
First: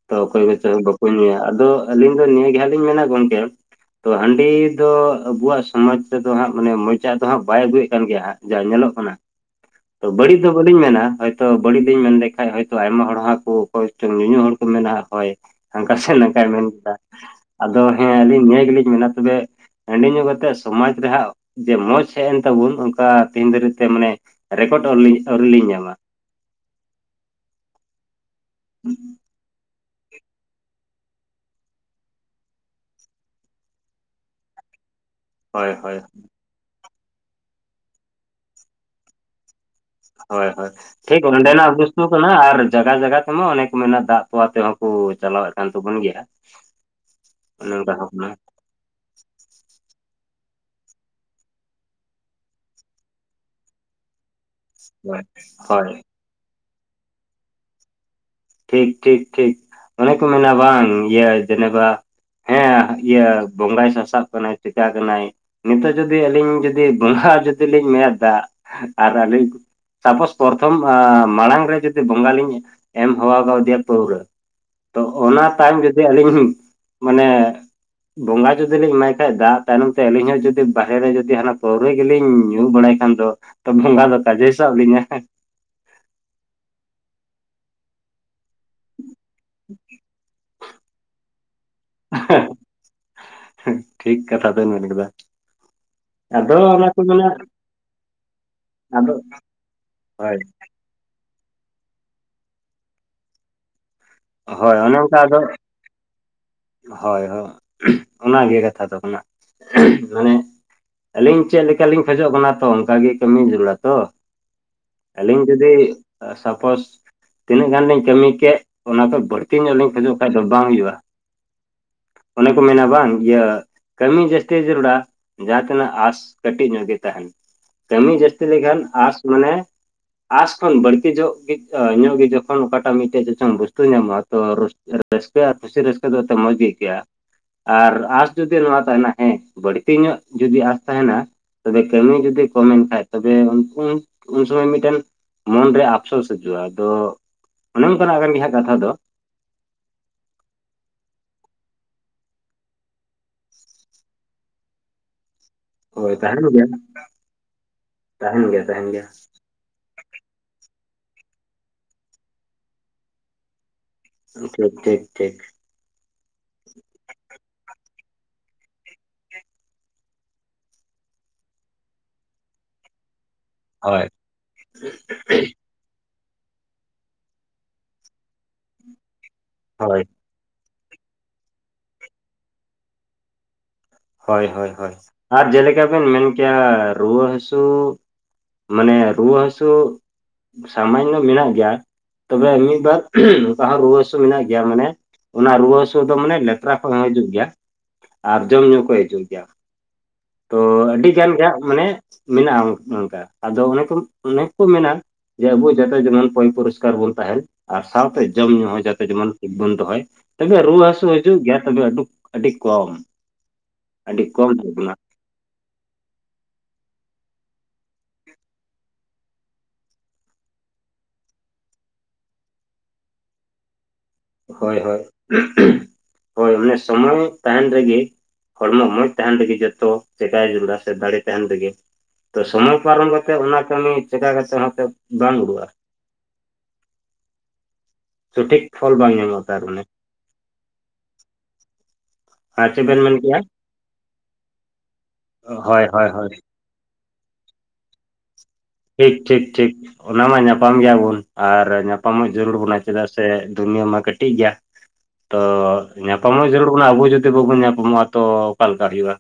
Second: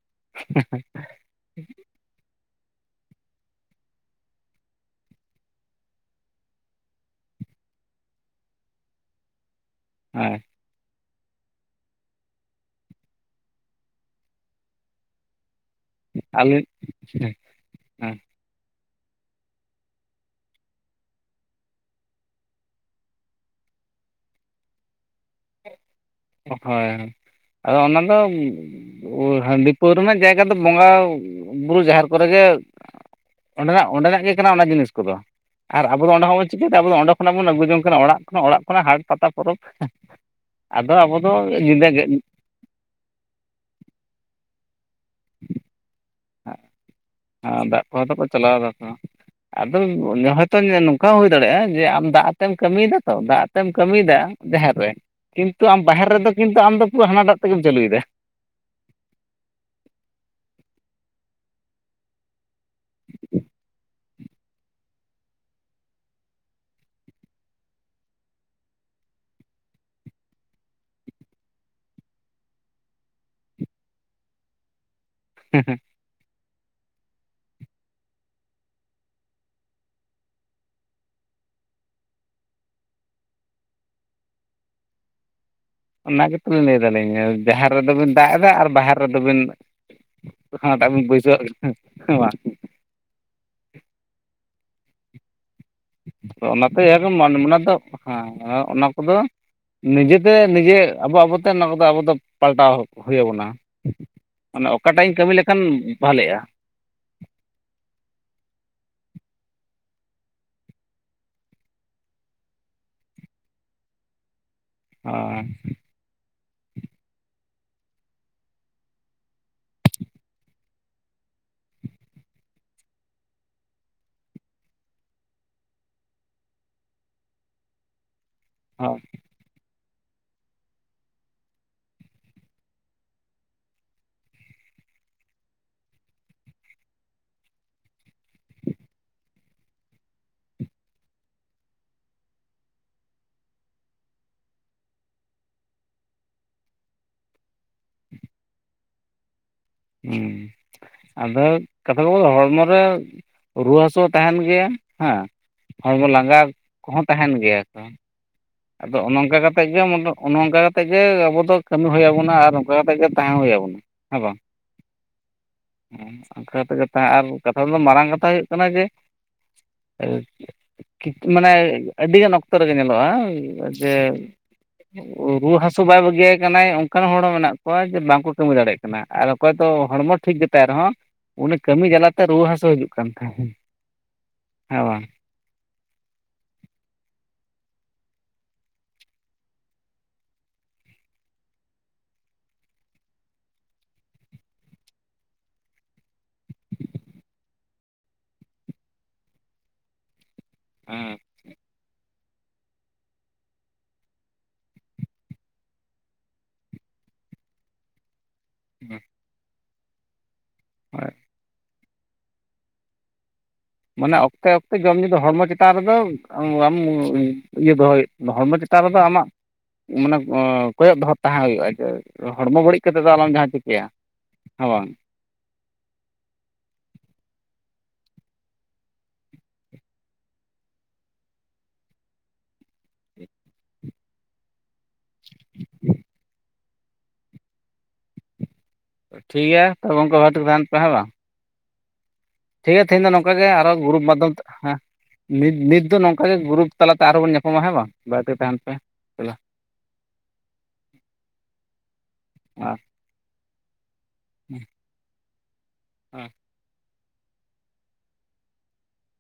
ᱛᱚ ᱚᱠᱚᱭ ᱠᱚᱪᱚ ᱫᱚ ᱧᱩᱭᱟ ᱟᱫᱚ ᱟᱹᱞᱤᱧ ᱫᱚ ᱱᱤᱭᱟᱹ ᱜᱮ ᱦᱟᱸᱜ ᱞᱤᱧ ᱢᱮᱱᱟ ᱜᱚᱝᱠᱮ ᱛᱚ ᱦᱟᱺᱰᱤ ᱫᱚ ᱟᱵᱚᱣᱟᱜ ᱥᱚᱢᱟᱡᱽ ᱛᱮᱫᱚ ᱦᱟᱸᱜ ᱢᱟᱱᱮ ᱢᱚᱪᱟᱜ ᱫᱚ ᱦᱟᱸᱜ ᱵᱟᱭ ᱟᱹᱜᱩᱭᱮᱜ ᱠᱟᱱ ᱜᱮᱭᱟ ᱦᱟᱸᱜ ᱡᱟ ᱧᱮᱞᱚᱜ ᱠᱟᱱᱟ᱾ ᱛᱚ ᱦᱮᱸ ᱵᱟᱹᱲᱤᱡ ᱫᱚ ᱵᱟᱹᱞᱤᱧ ᱢᱮᱱᱟ ᱦᱚᱭᱛᱚ ᱵᱟᱹᱲᱤᱡ ᱞᱤᱧ ᱢᱮᱱ ᱞᱮᱠᱷᱟᱡ ᱦᱚᱭᱛᱚ ᱟᱭᱢᱟ ᱦᱚᱲ ᱦᱟᱜ ᱠᱚ ᱚᱠᱚᱭ ᱪᱚᱝ ᱧᱩ ᱧᱩ ᱦᱚᱲ ᱠᱚ ᱢᱮᱱᱟ ᱦᱚᱭ᱾ ᱦᱟᱱᱠᱟ ᱥᱮ ᱱᱟᱝᱠᱟᱭ ᱟᱹᱞᱤᱧ ᱢᱮᱱ ᱠᱮᱫᱟ ᱟᱫᱚ ᱦᱮᱸ ᱟᱹᱞᱤᱧ ᱱᱤᱭᱟᱹ ᱜᱮᱞᱤᱧ ᱢᱮᱱᱟ ᱛᱚᱵᱮ ᱦᱟᱺᱰᱤ ᱧᱩ ᱠᱟᱛᱮᱜ ᱥᱚᱢᱟᱡ ᱨᱮᱦᱟᱸᱜ ᱡᱮ ᱢᱚᱸᱡᱽ ᱦᱮᱡ ᱮᱱ ᱛᱟᱵᱚᱱ ᱚᱱᱠᱟ ᱛᱮᱦᱮᱧ ᱫᱷᱟᱹᱨᱤᱡ ᱛᱮ ᱢᱟᱱᱮ ᱨᱮᱠᱚᱴᱚ ᱟᱹᱣᱨᱤ ᱟᱹᱣᱨᱤ ᱞᱤᱧ ᱧᱟᱢᱟ᱾ ᱦᱳᱭ ᱟᱫᱚ ᱚᱱᱟ ᱫᱚ ᱦᱟᱺᱰᱤ ᱯᱟᱹᱣᱨᱟᱹ ᱨᱮᱱᱟᱜ ᱡᱟᱭᱜᱟ ᱫᱚ ᱵᱚᱸᱜᱟ ᱵᱩᱨᱩ ᱡᱟᱦᱮᱨ ᱠᱚᱨᱮ ᱜᱮ ᱚᱸᱰᱮᱱᱟᱜ ᱚᱸᱰᱮᱱᱟᱜ ᱜᱮ ᱠᱟᱱᱟ ᱚᱱᱟ ᱡᱤᱱᱤᱥ ᱠᱚᱫᱚ᱾ ᱦᱳᱭ ᱟᱨ ᱦᱳᱭ ᱟᱵᱚ ᱫᱚ ᱚᱰᱮ ᱠᱷᱚᱵᱚᱱ ᱪᱤᱠᱟᱹᱭᱫᱟ ᱟᱵᱚ ᱫᱚ ᱚᱸᱰᱮ ᱠᱷᱚᱱᱟᱜ ᱵᱚᱱ ᱟᱹᱜᱩ ᱡᱚᱝ ᱠᱟᱱᱟ ᱚᱲᱟᱜ ᱠᱷᱚᱱᱟᱜ ᱚᱲᱟᱜ ᱠᱷᱚᱱᱟᱜ ᱦᱟᱴ ᱯᱟᱛᱟ ᱯᱚᱨᱚᱵᱽ ᱦᱳᱭ ᱦᱳᱭ ᱟᱫᱚ ᱟᱵᱚ ᱴᱷᱤᱠ ᱫᱚ ᱱᱚᱸᱰᱮᱱᱟᱜ ᱧᱤᱫᱟᱹ ᱜᱮ ᱵᱩᱥᱛᱩ ᱠᱟᱱᱟ ᱟᱨ ᱡᱟᱜᱟ ᱡᱟᱜᱟ ᱛᱮᱢᱟ ᱚᱱᱮᱠ ᱢᱮᱱᱟᱜ-ᱟ ᱫᱟᱜ ᱠᱚᱣᱟ ᱛᱮᱦᱚᱸ ᱳ ᱪᱟᱞᱟᱣ ᱮ ᱠᱟᱱ ᱛᱟᱵᱚᱱ ᱜᱮᱭᱟ᱾ ᱟᱨ ᱚᱱᱮ ᱫᱟᱜ ᱚᱱᱠᱟ ᱠᱚᱦᱚᱸ ᱦᱚᱸ ᱛᱚᱠᱚ ᱠᱟᱱᱟ ᱪᱟᱞᱟᱣ ᱫᱟ ᱛᱚ ᱦᱟᱜ ᱟᱫᱚ ᱦᱚᱭᱛᱚ ᱱᱚᱝᱠᱟ ᱦᱚᱸ ᱦᱩᱭ ᱫᱟᱲᱮᱭᱟᱜ-ᱟ ᱡᱮ ᱟᱢ ᱫᱟᱜ ᱟᱛᱮᱢ ᱠᱟᱹᱢᱤᱭᱮᱫᱟ ᱛᱚ ᱫᱟᱜ ᱟᱛᱮᱢ ᱠᱟᱹᱢᱤᱭᱮᱫᱟ ᱡᱟᱦᱮᱨ ᱨᱮ ᱦᱳᱭ ᱠᱤᱱᱛᱩ ᱟᱢ ᱦᱳᱭ ᱵᱟᱦᱮᱨ ᱨᱮᱫᱚ ᱠᱤᱱᱛᱩ ᱟᱢᱫᱚ ᱯᱩᱨᱟᱹ ᱦᱟᱱᱟᱴᱟᱜ ᱛᱮᱜᱮᱢ ᱪᱟᱹᱞᱩᱭ ᱫᱟ᱾ ᱴᱷᱤᱠ ᱴᱷᱤᱠ ᱴᱷᱤᱠ ᱚᱱᱮ ᱠᱚ ᱢᱮᱱᱟ ᱵᱟᱝ ᱤᱭᱟᱹ ᱡᱮᱱᱮᱵᱟ ᱦᱮᱸ ᱤᱭᱟᱹ ᱵᱚᱸᱜᱟᱭ ᱥᱟᱥᱟᱵ ᱠᱟᱱᱟᱭ᱾ ᱪᱮᱠᱟ ᱠᱟᱱᱟᱭ ᱱᱤᱛᱚᱜ ᱡᱩᱫᱤ ᱟᱹᱞᱤᱧ ᱡᱩᱫᱤ ᱵᱚᱸᱜᱟ ᱡᱩᱫᱤ ᱞᱤᱧ ᱢᱮᱫ ᱫᱟᱜ ᱟᱨ ᱟᱹᱞᱤᱧ ᱥᱟᱯᱳᱥ ᱯᱚᱨᱛᱷᱚᱢ ᱢᱟᱲᱟᱝ ᱨᱮ ᱡᱩᱫᱤ ᱵᱚᱸᱜᱟ ᱞᱤᱧ ᱫᱚᱦᱚ ᱠᱟᱣᱫᱮᱭᱟ ᱯᱟᱹᱣᱨᱟᱹ ᱛᱚ ᱚᱱᱟ ᱛᱟᱭᱚᱢ ᱡᱩᱫᱤ ᱟᱹᱞᱤᱧ ᱢᱟᱱᱮ ᱵᱚᱸᱜᱟ ᱡᱩᱫᱤ ᱞᱤᱧ ᱮᱢᱟᱭ ᱠᱷᱟᱡ ᱫᱟᱜ ᱛᱟᱭᱱᱚᱢ ᱛᱮ ᱟᱹᱞᱤᱧ ᱦᱚᱸ ᱡᱩᱫᱤ ᱵᱟᱦᱨᱮ ᱨᱮ ᱡᱩᱫᱤ ᱦᱟᱱᱟ ᱯᱟᱹᱣᱨᱟᱹ ᱜᱮᱞᱤᱧ ᱧᱩ ᱵᱟᱲᱟᱭ ᱮᱱᱠᱷᱟᱱ ᱫᱚ ᱛᱚ ᱵᱚᱸᱜᱟ ᱫᱚ ᱠᱟᱡᱮᱭ ᱥᱟᱵ ᱞᱤᱧᱟ ᱦᱮᱸ ᱚᱱᱟ ᱜᱮᱛᱚᱞᱤᱧ ᱞᱟᱹᱭ ᱫᱟᱞᱤᱧ ᱡᱟᱦᱮᱨ ᱨᱮᱫᱚ ᱵᱤᱱ ᱫᱟᱜ ᱮᱫᱟ ᱟᱨ ᱵᱟᱦᱮᱨ ᱨᱮᱫᱚ ᱵᱤᱱ ᱦᱟᱱᱟᱴᱟᱜ ᱵᱤᱱ ᱵᱟᱹᱭᱥᱟᱹᱣᱟᱜ ᱦᱮᱸ ᱦᱮᱸ ᱵᱟᱝ? ᱴᱷᱤᱠ ᱠᱟᱛᱷᱟ ᱵᱮᱱ ᱢᱮᱱ ᱠᱟᱫᱟ᱾ ᱟᱫᱚ ᱚᱱᱟᱛᱮ ᱚᱱᱟ ᱠᱚ ᱮᱱᱨᱮᱦᱚᱸ ᱢᱮᱱᱟ ᱢᱟᱱ ᱚᱱᱟ ᱫᱚ ᱦᱮᱸ ᱚᱱᱟ ᱠᱚ ᱟᱫᱚ ᱫᱚ ᱱᱤᱡᱮᱛᱮ ᱦᱳᱭ ᱱᱤᱡᱮ ᱟᱵᱚ ᱟᱵᱚᱛᱮ ᱱᱚᱣᱟ ᱠᱚᱫᱚ ᱟᱵᱚ ᱫᱚ ᱯᱟᱞᱴᱟᱣ ᱦᱩᱭᱟ ᱵᱚᱱᱟ᱾ ᱢᱟᱱᱮ ᱦᱳᱭ ᱚᱱᱮ ᱚᱠᱟᱴᱟᱜ ᱤᱧ ᱚᱱᱠᱟ ᱠᱟᱹᱢᱤ ᱟᱫᱚ ᱞᱮᱠᱷᱟᱱ ᱵᱷᱟᱞᱮᱜᱼᱟ᱾ ᱦᱳᱭ ᱦᱳᱭ ᱚᱱᱟᱱᱟᱜᱮ ᱠᱟᱛᱷᱟ ᱫᱚ ᱠᱟᱱᱟ ᱢᱟᱱᱮ ᱟᱹᱞᱤᱧ ᱪᱮᱫ ᱞᱮᱠᱟᱞᱤᱧ ᱠᱷᱚᱡᱚᱜ ᱠᱟᱱᱟ ᱛᱚ ᱚᱱᱠᱟᱜ ᱜᱮ ᱠᱟᱹᱢᱤ ᱡᱟᱹᱨᱩᱲᱟ ᱛᱚ ᱟᱹᱞᱤᱧ ᱦᱳᱭ ᱡᱩᱫᱤ ᱥᱟᱯᱳᱥ ᱛᱤᱱᱟᱹᱜ ᱜᱟᱱ ᱞᱤᱧ ᱠᱟᱹᱢᱤ ᱠᱮᱫ ᱚᱱᱟ ᱫᱚ ᱵᱟᱹᱲᱛᱤ ᱧᱚᱜ ᱞᱤᱧ ᱠᱷᱚᱡᱚᱜ ᱠᱷᱟᱡ ᱫᱚ ᱵᱟᱝ ᱦᱩᱭᱩᱜᱼᱟ᱾ ᱚᱱᱮ ᱠᱚ ᱢᱮᱱᱟ ᱵᱟᱝ ᱤᱭᱟᱹ ᱠᱟᱹᱢᱤ ᱡᱟᱹᱥᱛᱤ ᱡᱟᱹᱨᱩᱲᱟ᱾ ᱡᱟᱦᱟᱸ ᱛᱤᱱᱟᱹᱜ ᱟᱥ ᱠᱟᱹᱴᱤᱡ ᱧᱚᱜ ᱜᱮ ᱛᱟᱦᱮᱱ ᱠᱟᱹᱢᱤ ᱡᱟᱹᱥᱛᱤ ᱞᱮᱠᱷᱟᱱ ᱦᱳᱭ ᱟᱥ ᱢᱟᱱᱮ ᱟᱥ ᱠᱷᱚᱱ ᱵᱟᱹᱲᱛᱤ ᱡᱚᱜ ᱧᱚᱜ ᱜᱮ ᱡᱚᱠᱷᱚᱱ ᱚᱠᱟᱴᱟᱜ ᱢᱤᱫᱴᱮᱡ ᱡᱚᱠᱷᱚᱱ ᱵᱩᱡ᱾ ᱧᱟᱢᱚᱜᱼᱟ ᱛᱚ ᱨᱟᱹᱥᱠᱟᱹ ᱟᱨ ᱠᱩᱥᱤ ᱨᱟᱹᱥᱠᱟᱹ ᱫᱚ ᱮ ᱢᱚᱸᱡᱽ ᱜᱮ ᱟᱹᱭᱠᱟᱹᱜᱼᱟ᱾ ᱟᱨ ᱟᱸᱥ ᱡᱩᱫᱤ ᱱᱚᱣᱟ ᱛᱟᱦᱮᱱᱟ ᱦᱮᱸ ᱵᱟᱹᱲᱛᱤ ᱧᱚᱜ ᱡᱩᱫᱤ ᱟᱸᱥ ᱛᱟᱦᱮᱱᱟ ᱛᱚᱵᱮ ᱠᱟᱹᱢᱤ ᱡᱩᱚᱫᱤ ᱠᱚᱢᱮᱱ ᱠᱷᱟᱱ ᱛᱚᱵᱮ ᱩᱱ ᱥᱚᱢᱚᱭ ᱢᱤᱫᱴᱮᱱ ᱢᱚᱱᱨᱮ ᱟᱯᱥᱳᱥ ᱦᱤᱡᱩᱜᱼᱟ ᱾ ᱟᱫᱚ ᱚᱱᱮ ᱚᱱᱠᱟᱱᱟ-ᱜ ᱠᱟᱱ ᱜᱮ ᱦᱟᱜ ᱠᱟᱛᱷᱟ ᱫᱚ᱾ ᱦᱮᱸ ᱟᱫᱚ ᱠᱟᱛᱷᱟ ᱠᱚ, ᱦᱚᱲᱢᱚ ᱨᱮ ᱨᱩᱣᱟᱹ ᱦᱟᱹᱥᱩ, ᱦᱚᱸ ᱛᱟᱦᱮᱱ ᱜᱮᱭᱟ᱾ ᱦᱮᱸ ᱦᱚᱲᱢᱚ ᱦᱳᱭ ᱛᱟᱦᱮᱱ ᱞᱟᱸᱜᱟ ᱜᱮᱭᱟ ᱠᱚᱼᱦᱚᱸ ᱛᱟᱦᱮᱱ ᱜᱮᱭᱟ᱾ ᱛᱚ ᱛᱟᱦᱮᱱ ᱜᱮᱭᱟ ᱛᱟᱦᱮᱱ ᱟᱫᱚ ᱜᱮᱭᱟ ᱚᱱᱮ ᱱᱚᱝᱠᱟ ᱠᱟᱛᱮ ᱜᱮ ᱚᱱᱮ ᱚᱱᱠᱟ ᱠᱟᱛᱮ ᱜᱮ, ᱟᱵᱚ ᱫᱚ ᱠᱟᱹᱢᱤ ᱦᱩᱭ ᱟᱵᱚᱱᱟ᱾ ᱟᱨ ᱚᱱᱠᱟ ᱠᱟᱛᱮ ᱜᱮ ᱛᱟᱦᱮᱸ ᱦᱩᱭ ᱟᱵᱚᱱᱟ᱾ ᱴᱷᱤᱠ, ᱴᱷᱤᱠ, ᱴᱷᱤᱠ <unintelligible> ᱟᱨ ᱠᱟᱛᱷᱟ ᱫᱚ ᱢᱟᱨᱟᱝ ᱠᱟᱛᱷᱟ ᱦᱩᱭᱩ-ᱜ ᱠᱟᱱᱟ᱾ ᱡᱮ ᱢᱟᱱᱮ ᱟᱹᱰᱤᱜᱟᱱ ᱚᱠᱛᱚ ᱨᱮᱜᱮ ᱧᱮᱞᱚᱜᱼᱟ᱾ ᱡᱮ ᱦᱳᱭ ᱨᱩᱭᱟᱹ ᱦᱟᱥᱩ ᱦᱟᱹᱥᱩ ᱵᱟᱭ ᱵᱟᱹᱜᱤᱭᱤᱭᱟ ᱠᱟᱱᱟᱭ᱾ ᱚᱱᱠᱟᱱ ᱦᱚᱲ ᱦᱚᱸ ᱢᱮᱱᱟᱜ ᱠᱚᱣᱟ ᱾ ᱡᱮ ᱵᱟᱝᱠᱚ ᱠᱟᱹᱢᱤ ᱫᱟᱲᱮᱭᱟ-ᱜ ᱠᱟᱱᱟ ᱾ ᱟᱨ ᱚᱠᱚᱭ ᱛᱚ ᱦᱳᱭ ᱦᱚᱲᱢᱚ ᱴᱷᱤᱠ ᱜᱮᱛᱟᱭ ᱨᱮᱦᱚᱸ, ᱩᱱᱤ ᱠᱟᱹᱢᱤ ᱡᱟᱞᱟᱛᱮ ᱨᱩᱣᱟᱹ ᱦᱟᱹᱥᱩ ᱦᱤᱡᱩᱼᱜ ᱠᱟᱱ ᱛᱟᱦᱮᱸᱱ᱾ ᱦᱳᱭ, ᱦᱳᱭ, ᱦᱳᱭ ᱟᱨ ᱡᱮᱞᱮᱠᱟ ᱵᱮᱱ ᱢᱮᱱ ᱠᱮᱭᱟ ᱾ᱨᱩᱣᱟᱹ ᱦᱟᱹᱥᱩ ᱢᱟᱱᱮ ᱨᱩᱣᱟᱹ ᱦᱟᱹᱥᱩ, ᱥᱟᱢᱟᱱᱱᱚ ᱢᱮᱱᱟᱜ ᱜᱮᱭᱟ᱾ ᱛᱚᱵᱮ ᱢᱤᱫᱵᱟᱨ ᱚᱱᱠᱟ ᱦᱚᱸ ᱨᱩᱣᱟᱹ ᱦᱟᱥᱩ ᱢᱮᱱᱟᱜ ᱜᱮᱭᱟ᱾ ᱢᱟᱱᱮ ᱚᱱᱟ ᱨᱩᱣᱟᱹ ᱦᱟᱹᱥᱩ ᱫᱚ ᱢᱟᱱᱮ, ᱵᱮᱷᱛᱟᱸ ᱠᱷᱚᱱ ᱦᱚᱸ ᱦᱤᱡᱩᱜ ᱜᱮᱭᱟ ᱾ ᱟᱨ ᱡᱚᱢ ᱧᱩ ᱠᱚ ᱦᱤᱡᱩᱜ ᱜᱮᱭᱟ᱾ ᱛᱚ ᱟᱹᱰᱤ ᱦᱮᱸ ᱜᱟᱱ ᱜᱮ ᱢᱟᱱᱮ ᱢᱮᱱᱟᱜᱼᱟ᱾ ᱚᱱᱠᱟ ᱟᱫᱚ ᱚᱱᱮ ᱠᱚ ᱚᱱᱮ ᱠᱚ ᱢᱮᱱᱟ᱾ ᱡᱮ ᱟᱵᱚ ᱡᱟᱚᱛᱚ ᱡᱮᱢᱚᱱ, ᱯᱭ ᱯᱩᱨᱚᱥᱠᱟᱨ ᱵᱚᱱ ᱛᱟᱦᱮᱱ᱾ ᱟᱨ ᱥᱟᱶᱛᱮ ᱡᱚᱢ ᱧᱩᱸ ᱦᱚᱸ ᱦᱮᱸ ᱡᱟᱛᱮ ᱡᱮᱢᱚᱱ ᱴᱷᱤᱠ ᱵᱚᱱ ᱫᱚᱦᱚᱭ᱾ ᱛᱚᱵᱮ ᱨᱩᱣᱟᱹ ᱦᱟᱹᱥᱩ ᱦᱳᱭ ᱦᱤᱡᱩᱜ ᱜᱮᱭᱟ᱾ ᱛᱚᱵᱮ ᱟᱹᱰᱤ ᱠᱚᱢ᱾ ᱢᱟᱱᱮ ᱟᱹᱰᱤ ᱚᱠᱛᱮ, ᱠᱚᱢ ᱚᱠᱛᱮ ᱛᱟᱵᱚᱱᱟ ᱡᱚᱢ ᱧᱩᱩᱤ ᱫᱚ ᱦᱚᱲᱢᱚ ᱪᱮᱛ ᱪᱮᱛᱟᱱ ᱨᱮᱫᱚ ᱵᱟᱢ ᱤᱭᱟᱹ ᱫᱚᱦᱚᱭᱮᱫ ᱦᱚᱲᱢᱚ ᱪᱮᱛᱟᱱ ᱨᱮᱫᱚ ᱟᱢᱟᱜ ᱢᱟᱱᱮ ᱠᱚᱭᱚᱜ ᱫᱚᱦᱚᱸ ᱛᱟᱦᱮᱸ ᱦᱩᱭᱩᱜᱼᱟ᱾ ᱡᱮ ᱦᱚᱲᱢᱚ ᱵᱟᱹᱲᱤᱡ ᱠᱟᱛᱮᱮᱫ ᱫᱚ, ᱟᱞᱚᱢ ᱡᱟᱦᱟᱸ ᱪᱤᱠᱟᱹᱭᱟ᱾ ᱦᱮᱸ ᱦᱳᱭ, ᱵᱟᱝ ᱦᱳᱭ, ᱦᱳᱭ ᱚᱱᱮ ᱥᱚᱢᱚᱭ ᱛᱟᱦᱮᱱ ᱨᱮᱜᱮ᱾ ᱦᱚᱲᱢᱚ ᱢᱚᱸᱡᱷᱽ ᱛᱟᱦᱮᱱ ᱨᱮᱜᱮ ᱡᱚᱛᱚ, ᱪᱮᱟᱭ ᱡᱲᱟ ᱥᱮ ᱫᱟᱲᱮᱸ ᱛᱟᱦᱮᱱ ᱨᱮᱜᱮ᱾ ᱛᱚ ᱥᱚᱢᱚᱭ ᱯᱟᱨᱚᱢ ᱠᱟᱛᱮᱜ, ᱚᱱᱟ ᱠᱟᱹᱢᱤᱤ ᱪᱮᱠᱟ ᱠᱟᱛᱮ ᱦᱚᱸᱛᱚᱸ ᱵᱟᱝ ᱩᱰᱩᱠᱼᱟ? ᱥᱚᱴᱷᱤᱠ ᱯᱷᱚᱞ ᱵ ᱴᱷᱤᱠ ᱜᱮᱭᱟ᱾ ᱛᱚᱵᱮ ᱚᱱᱠᱟ ᱵᱷᱽᱟᱵ ᱛᱮ ᱠᱚ ᱛᱟᱦᱮᱱ ᱯᱮ ᱦᱮᱸ ᱵᱟᱝ? ᱟᱨ ᱴᱷᱤᱠ ᱪᱮᱫ ᱜᱮᱭᱟ ᱵᱮᱱ ᱛᱮᱸᱦᱮᱧ ᱫᱚᱸ ᱢᱮᱱ ᱱᱚᱝᱠᱟ ᱠᱮᱜᱼᱟ ᱜᱮ᱾ ᱟᱨᱦᱚᱸ ᱜᱨᱩᱯ ᱢᱟᱫᱽᱫᱷᱚᱢ ᱛᱮ, ᱦᱮᱸ ᱦᱳᱭ ᱱᱤᱛ ᱫᱚ ᱦᱳᱭ ᱦᱳᱭ ᱱᱚᱝᱠᱟᱟᱜ ᱜᱮ ᱜᱨᱩᱯ ᱛᱟᱞᱟᱛᱮ ᱟᱨᱚᱸ ᱵᱚᱱ ᱧᱟᱯᱟᱢᱟ᱾ ᱦᱮᱸ ᱵᱟᱝ᱾ ᱵᱟᱹᱭᱛᱤ ᱛᱟᱦᱮᱱ ᱯᱮ᱾ ᱴᱷᱤᱠ, ᱫᱮᱞᱟ᱾ ᱴᱷᱤᱠ, ᱴᱷᱤᱠ ᱚᱱᱟ ᱢᱟ ᱧᱟᱯᱟᱢ ᱜᱮᱭᱟᱵᱚᱱ ᱾ ᱟᱨ ᱧᱟᱯᱟᱢᱚ-ᱜ ᱡᱟᱹᱨᱩᱲ ᱟᱨ ᱵᱚᱱᱟ ᱾ᱪᱮᱫᱟᱜ ᱥᱮ ᱥᱮ ᱫᱩᱱᱭ ᱢᱟ ᱠᱟᱹᱴᱤᱡ ᱜᱮᱭᱟ᱾ ᱛᱚ ᱧᱟᱯᱟᱢ ᱦᱚᱸ ᱡᱟᱹᱨᱩᱲ ᱠᱟᱱᱟᱚ ᱟᱵᱚ ᱡᱩᱫᱤᱼᱼᱼ ᱵᱟᱵᱚᱱ ᱧᱟᱯᱟᱢᱚᱜᱼᱟ᱾ ᱛᱚ ᱚᱠᱟᱞᱠᱟ ᱦᱩᱭᱩᱜᱼᱟ᱾